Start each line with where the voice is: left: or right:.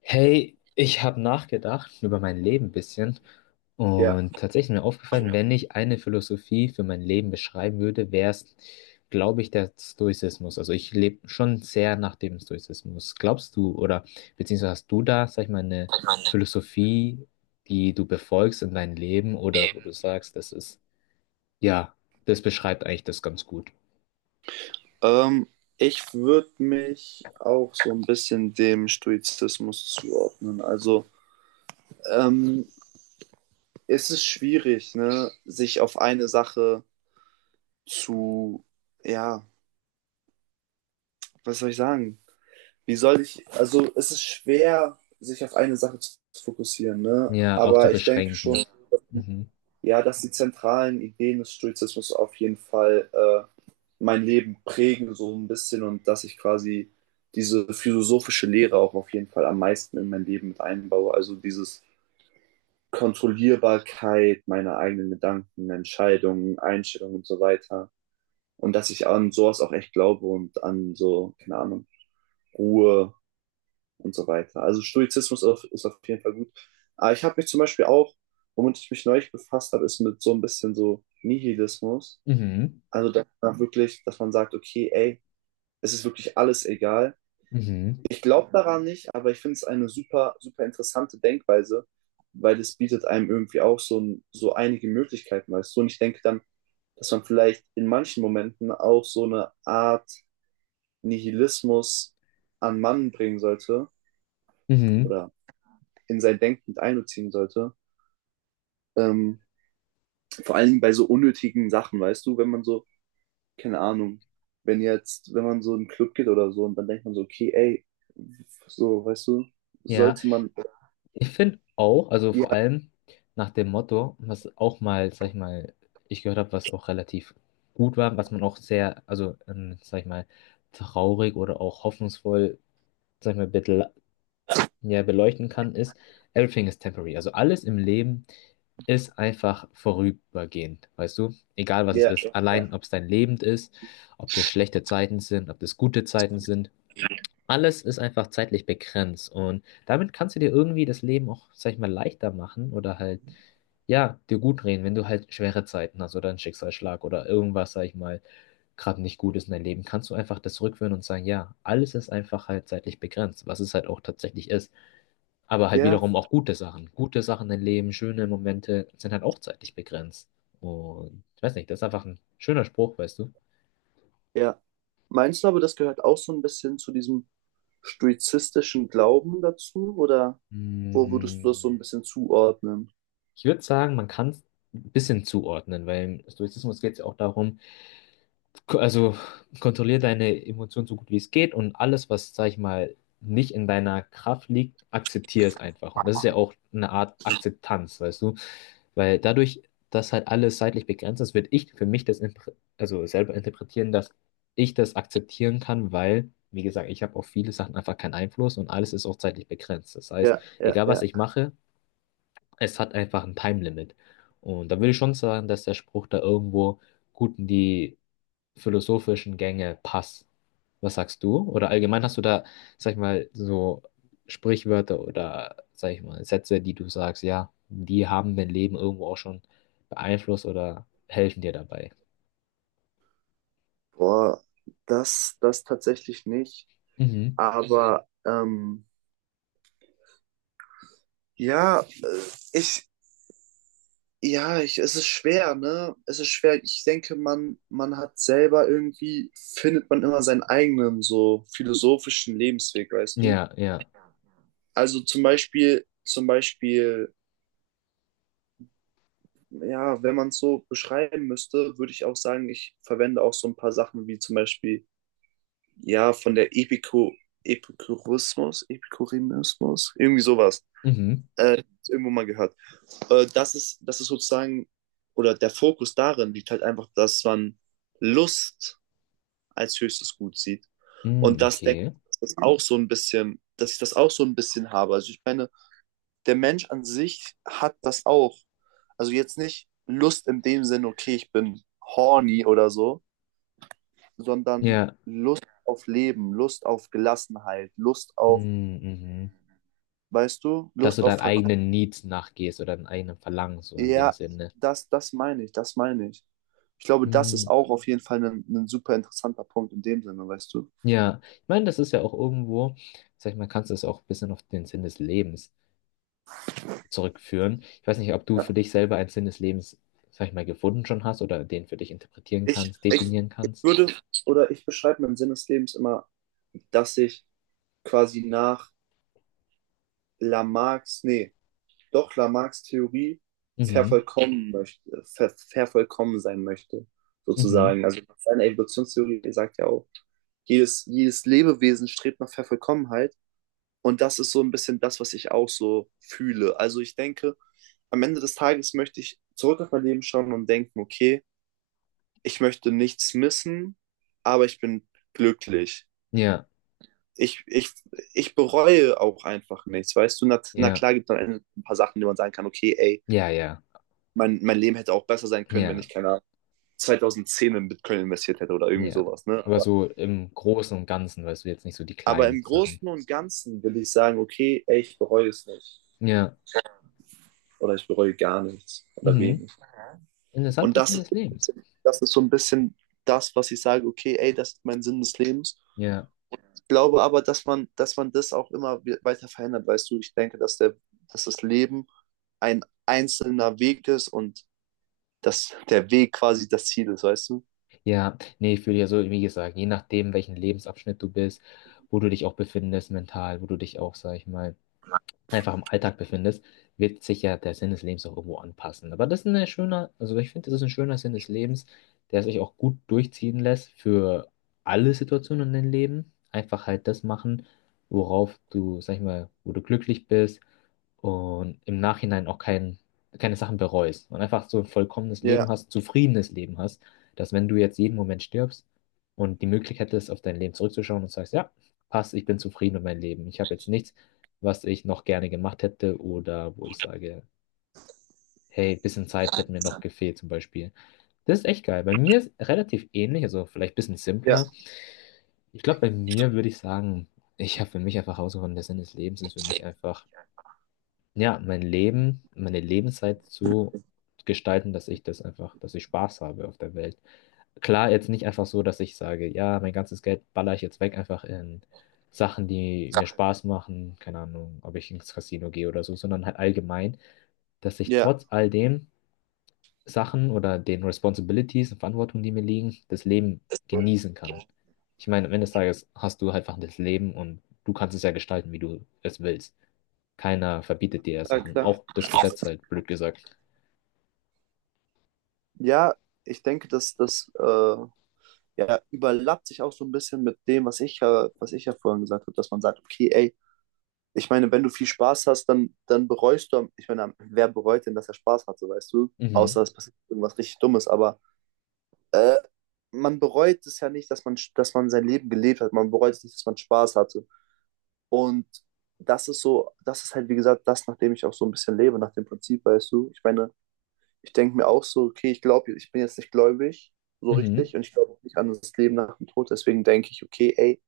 left: Hey, ich habe nachgedacht über mein Leben ein bisschen
right: Ja,
left: und tatsächlich mir aufgefallen, wenn ich eine Philosophie für mein Leben beschreiben würde, wäre es, glaube ich, der Stoizismus. Also ich lebe schon sehr nach dem Stoizismus. Glaubst du oder beziehungsweise hast du da, sag ich mal, eine Philosophie, die du befolgst in deinem Leben oder wo du sagst, das ist, ja, das beschreibt eigentlich das ganz gut.
right: ähm, ich würde mich auch so ein bisschen dem Stoizismus zuordnen. Also ähm, es ist schwierig, ne, sich auf eine Sache zu, ja, was soll ich sagen? Also es ist schwer, sich auf eine Sache zu fokussieren, ne?
left: Ja, auch zu
right: Aber ich denke
left: beschränken.
right: schon,
left: Mhm.
right: ja, dass die zentralen Ideen des Stoizismus auf jeden Fall mein Leben prägen, so ein bisschen, und dass ich quasi diese philosophische Lehre auch auf jeden Fall am meisten in mein Leben mit einbaue. Also dieses Kontrollierbarkeit meiner eigenen Gedanken, Entscheidungen, Einstellungen und so weiter. Und dass ich an sowas auch echt glaube und an so, keine Ahnung, Ruhe, und so weiter. Also ist auf jeden Fall gut. Aber ich habe mich zum Beispiel auch, womit ich mich neulich befasst habe, ist mit so ein bisschen so Nihilismus.
left: Mhm.
right: Also dass man sagt, okay, ey, es ist wirklich alles egal.
left: Mhm.
right: Ich glaube daran nicht, aber ich finde es eine super, super interessante Denkweise, weil es bietet einem irgendwie auch so einige Möglichkeiten, weißt du? Und ich denke dann, dass man vielleicht in manchen Momenten auch so eine Art Nihilismus an Mann bringen sollte
left: Mhm.
right: oder in sein Denken mit einbeziehen sollte. Ähm, Vor allem bei so unnötigen Sachen, weißt du, wenn man so, keine Ahnung, wenn man so in einen Club geht oder so und dann denkt man so, okay, ey, so, weißt du,
left: Ja.
right: sollte man,
left: Ich finde auch, also vor
right: ja,
left: allem nach dem Motto, was auch mal, sag ich mal, ich gehört habe, was auch relativ gut war, was man auch sehr, also, sag ich mal, traurig oder auch hoffnungsvoll, sag ich mal, ja, beleuchten kann, ist, everything is temporary. Also alles im Leben ist einfach vorübergehend, weißt du? Egal was es
right: ja,
left: ist, allein
right: ja,
left: ob es dein Leben ist, ob das schlechte Zeiten sind, ob das gute Zeiten sind. Alles ist einfach zeitlich begrenzt und damit kannst du dir irgendwie das Leben auch, sag ich mal, leichter machen oder halt, ja, dir gut reden, wenn du halt schwere Zeiten hast oder einen Schicksalsschlag oder irgendwas, sag ich mal, gerade nicht gut ist in deinem Leben, kannst du einfach das zurückführen und sagen, ja, alles ist einfach halt zeitlich begrenzt, was es halt auch tatsächlich ist. Aber halt
right: ja,
left: wiederum auch gute Sachen. Gute Sachen im Leben, schöne Momente sind halt auch zeitlich begrenzt. Und ich weiß nicht, das ist einfach ein schöner Spruch, weißt du?
right: ja. Meinst du aber, das gehört auch so ein bisschen zu diesem stoizistischen Glauben dazu oder wo würdest du das so ein
left: Mm.
right: bisschen zuordnen?
left: Ich würde sagen, man kann es ein bisschen zuordnen, weil im Stoizismus geht es ja auch darum, also kontrollier deine Emotionen so gut wie es geht und alles, was, sag ich mal, nicht in deiner Kraft liegt, akzeptier es einfach. Und das ist ja auch eine Art Akzeptanz, weißt du? Weil dadurch, dass halt alles zeitlich begrenzt ist, würde ich für mich das also selber interpretieren, dass ich das akzeptieren kann, weil, wie gesagt, ich habe auf viele Sachen einfach keinen Einfluss und alles ist auch zeitlich begrenzt. Das heißt,
right: Ja, ja,
left: egal was
right: ja.
left: ich mache, es hat einfach ein Time-Limit. Und da würde ich schon sagen, dass der Spruch da irgendwo gut in die philosophischen Gänge passt. Was sagst du? Oder allgemein hast du da, sag ich mal, so Sprichwörter oder, sag ich mal, Sätze, die du sagst, ja, die haben dein Leben irgendwo auch schon beeinflusst oder helfen dir dabei.
right: Boah, das tatsächlich nicht,
left: Mhm.
right: aber Ja, äh, ich, ja, es ist schwer, ne? Es ist schwer. Ich denke, man hat selber irgendwie, findet man immer seinen eigenen so philosophischen Lebensweg, weißt du?
left: Ja, ja.
right: Also zum Beispiel, ja, wenn man es so beschreiben müsste, würde ich auch sagen, ich verwende auch so ein paar Sachen wie zum Beispiel, ja, von der Epikurismus, irgendwie sowas.
left: Mhm.
right: Äh, Irgendwo mal gehört. Das ist sozusagen, oder der Fokus darin liegt halt einfach, dass man Lust als höchstes Gut sieht. Und
left: Mhm,
right: das denke
left: okay.
right: ich, dass ich das auch so ein bisschen habe. Also ich meine, der Mensch an sich hat das auch. Also jetzt nicht Lust in dem Sinne, okay, ich bin horny oder so, sondern
left: Ja.
right: Lust auf Leben, Lust auf Gelassenheit, Lust auf,
left: Mhm, mhm.
right: weißt du,
left: Dass du
right: Lust auf
left: deinen
right: Verk.
left: eigenen Needs nachgehst oder deinen eigenen Verlangen, so in dem
right: Ja,
left: Sinne.
right: das meine ich, das meine ich. Ich glaube, das ist
left: Mhm.
right: auch auf jeden Fall ein super interessanter Punkt in dem Sinne, weißt du?
left: Ja, ich meine, das ist ja auch irgendwo, sag ich mal, kannst du es auch ein bisschen auf den Sinn des Lebens zurückführen. Ich weiß nicht, ob du für
right: Ja.
left: dich selber einen Sinn des Lebens, sag ich mal, gefunden schon hast oder den für dich interpretieren
right: Ich,
left: kannst,
right: ich,
left: definieren
right: ich
left: kannst.
right: würde, oder ich beschreibe meinen Sinn des Lebens immer, dass ich quasi nach Lamarcks, nee, doch Lamarcks Theorie
left: Mhm,
right: vervollkommen sein möchte,
left: mhm,
right: sozusagen. Also seine Evolutionstheorie sagt ja auch, jedes Lebewesen strebt nach Vervollkommenheit. Und das ist so ein bisschen das, was ich auch so fühle. Also ich denke, am Ende des Tages möchte ich zurück auf mein Leben schauen und denken, okay, ich möchte nichts missen, aber ich bin glücklich.
left: ja,
right: Ich, ich, ich bereue auch einfach nichts, weißt du? Na
left: ja,
right: klar gibt es am Ende ein paar Sachen, die man sagen kann, okay, ey,
left: ja, ja,
right: mein Leben hätte auch besser sein können, wenn
left: ja,
right: ich, keine Ahnung, 2010 in Bitcoin investiert hätte oder irgendwie
left: ja.
right: sowas, ne?
left: Aber so im Großen und Ganzen, weißt du, jetzt nicht so die
right: Aber
left: kleinen
right: im
left: Sachen.
right: Großen und Ganzen will ich sagen, okay, ey, ich bereue es nicht.
left: Ja,
right: Oder ich bereue gar nichts oder
left: mhm.
right: wenig. Und
left: Interessanter
right: das
left: Sinn
right: ist,
left: des
right: so ein
left: Lebens.
right: bisschen, das ist so ein bisschen das, was ich sage, okay, ey, das ist mein Sinn des Lebens.
left: Ja.
right: Ich glaube aber, dass man das auch immer weiter verändert, weißt du, ich denke, dass das Leben ein einzelner Weg ist und dass der Weg quasi das Ziel ist, weißt du?
left: Ja, nee, ich würde ja so, wie gesagt, je nachdem, welchen Lebensabschnitt du bist, wo du dich auch befindest mental, wo du dich auch, sag ich mal, einfach im Alltag befindest, wird sich ja der Sinn des Lebens auch irgendwo anpassen. Aber das ist ein schöner, also ich finde, das ist ein schöner Sinn des Lebens, der sich auch gut durchziehen lässt für alle Situationen in deinem Leben. Einfach halt das machen, worauf du, sag ich mal, wo du glücklich bist und im Nachhinein auch keine Sachen bereust und einfach so ein vollkommenes
right: Ja,
left: Leben hast, zufriedenes Leben hast, dass wenn du jetzt jeden Moment stirbst und die Möglichkeit ist, auf dein Leben zurückzuschauen und sagst, ja, passt, ich bin zufrieden mit meinem Leben, ich habe jetzt nichts was ich noch gerne gemacht hätte oder wo ich sage, hey, bisschen Zeit hätte mir noch gefehlt zum Beispiel. Das ist echt geil. Bei mir ist relativ ähnlich, also vielleicht ein bisschen
right: ja,
left: simpler. Ich glaube, bei mir würde ich sagen, ich habe für mich einfach herausgefunden, der Sinn des Lebens ist für mich einfach ja, mein Leben, meine Lebenszeit zu gestalten, dass ich das einfach, dass ich Spaß habe auf der Welt. Klar, jetzt nicht einfach so, dass ich sage, ja, mein ganzes Geld baller ich jetzt weg, einfach in Sachen, die mir Spaß machen, keine Ahnung, ob ich ins Casino gehe oder so, sondern halt allgemein, dass ich
right: ja.
left: trotz all dem Sachen oder den Responsibilities und Verantwortungen, die mir liegen, das Leben genießen kann. Ich meine, am Ende des Tages hast du halt einfach das Leben und du kannst es ja gestalten, wie du es willst. Keiner verbietet dir ja
right: Ja,
left: Sachen.
right: klar.
left: Auch das Gesetz halt, blöd gesagt.
right: Ja, ich denke, dass das ja, überlappt sich auch so ein bisschen mit dem, was ich ja vorhin gesagt habe, dass man sagt, okay, ey, ich meine, wenn du viel Spaß hast, dann bereust du, ich meine, wer bereut denn, dass er Spaß hatte, weißt du? Außer
left: Mhm.
right: es passiert irgendwas richtig Dummes, aber äh, man bereut es ja nicht, dass man sein Leben gelebt hat, man bereut es nicht, dass man Spaß hatte. Und das ist so, das ist halt, wie gesagt, das, nach dem ich auch so ein bisschen lebe, nach dem Prinzip, weißt du? Ich meine, ich denke mir auch so, okay, ich glaube, ich bin jetzt nicht gläubig, so
left: Mhm.
right: richtig, und ich glaube auch nicht an das Leben nach dem Tod. Deswegen denke ich, okay, ey,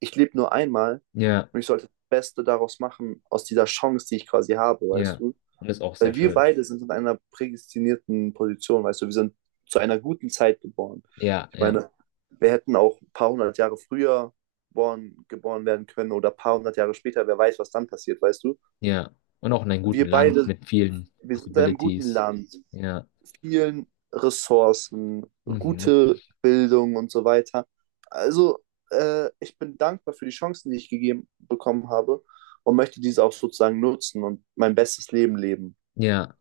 right: ich lebe nur einmal
left: Ja,
right: und ich sollte das Beste daraus machen, aus dieser Chance, die ich quasi habe, weißt
left: ja.
right: du?
left: Und ist auch sehr
right: Weil wir
left: schön.
right: beide sind in einer prädestinierten Position, weißt du, wir sind zu einer guten Zeit geboren.
left: Ja,
right: Ich
left: ja,
right: meine, wir hätten auch ein paar hundert Jahre früher geboren werden können oder ein paar hundert Jahre später, wer weiß, was dann passiert, weißt du?
left: ja. Und auch in einem guten
right: Wir
left: Land
right: beide
left: mit vielen
right: wir sind in einem guten
left: Possibilities.
right: Land,
left: Ja.
right: vielen Ressourcen,
left: Mhm.
right: gute Bildung und so weiter. Also, ich bin dankbar für die Chancen, die ich gegeben bekommen habe und möchte diese auch sozusagen nutzen und mein bestes Leben leben.
left: Ja.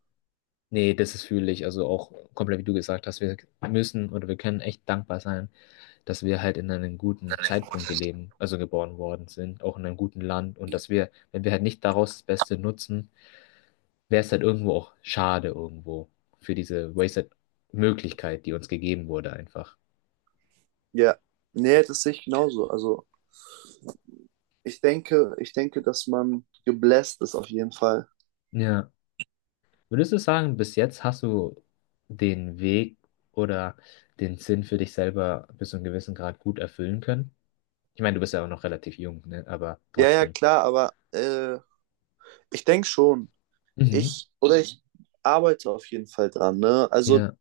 left: Nee, das ist fühle ich. Also auch komplett, wie du gesagt hast, wir müssen oder wir können echt dankbar sein, dass wir halt in einem guten Zeitpunkt gelebt, also geboren worden sind, auch in einem guten Land und dass wir, wenn wir halt nicht daraus das Beste nutzen, wäre es halt irgendwo auch schade irgendwo für diese Wasted Möglichkeit, die uns gegeben wurde einfach.
right: Ja, nee, das sehe ich genauso. Also, ich denke, dass man gebläst ist auf jeden Fall.
left: Ja. Würdest du sagen, bis jetzt hast du den Weg oder den Sinn für dich selber bis zu einem gewissen Grad gut erfüllen können? Ich meine, du bist ja auch noch relativ jung, ne? Aber
right: Ja, ja,
left: trotzdem.
right: klar, aber ich denke schon.
left: Mhm.
right: Ich arbeite auf jeden Fall dran, ne? Also
left: Ja.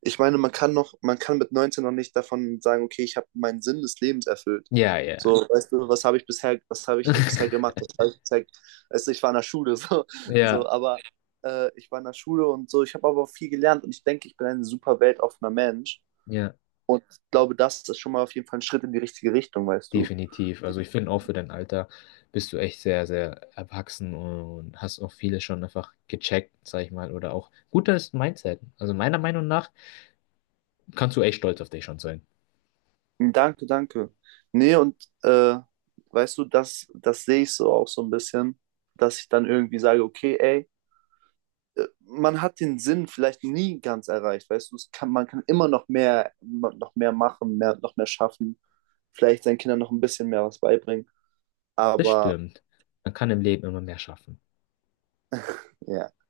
right: ich meine, man kann mit 19 noch nicht davon sagen, okay, ich habe meinen Sinn des Lebens erfüllt.
left: Ja,
right: So,
left: ja.
right: weißt du, was habe ich bisher, was habe ich bisher gemacht, was habe ich bisher, also ich war in der Schule, so, so
left: Ja,
right: aber ich war in der Schule und so, ich habe aber auch viel gelernt und ich denke, ich bin ein super weltoffener Mensch
left: ja.
right: und ich glaube, das ist schon mal auf jeden Fall ein Schritt in die richtige Richtung, weißt du.
left: Definitiv. Also ich finde auch für dein Alter bist du echt sehr, sehr erwachsen und hast auch vieles schon einfach gecheckt, sag ich mal, oder auch gutes Mindset. Also meiner Meinung nach kannst du echt stolz auf dich schon sein.
right: Danke, danke. Nee, und weißt du, das sehe ich so auch so ein bisschen, dass ich dann irgendwie sage, okay, ey, man hat den Sinn vielleicht nie ganz erreicht, weißt du, man kann immer noch mehr machen, noch mehr schaffen, vielleicht seinen Kindern noch ein bisschen mehr was beibringen,
left: Das
right: aber
left: stimmt. Man kann im Leben immer mehr schaffen.
right: ja,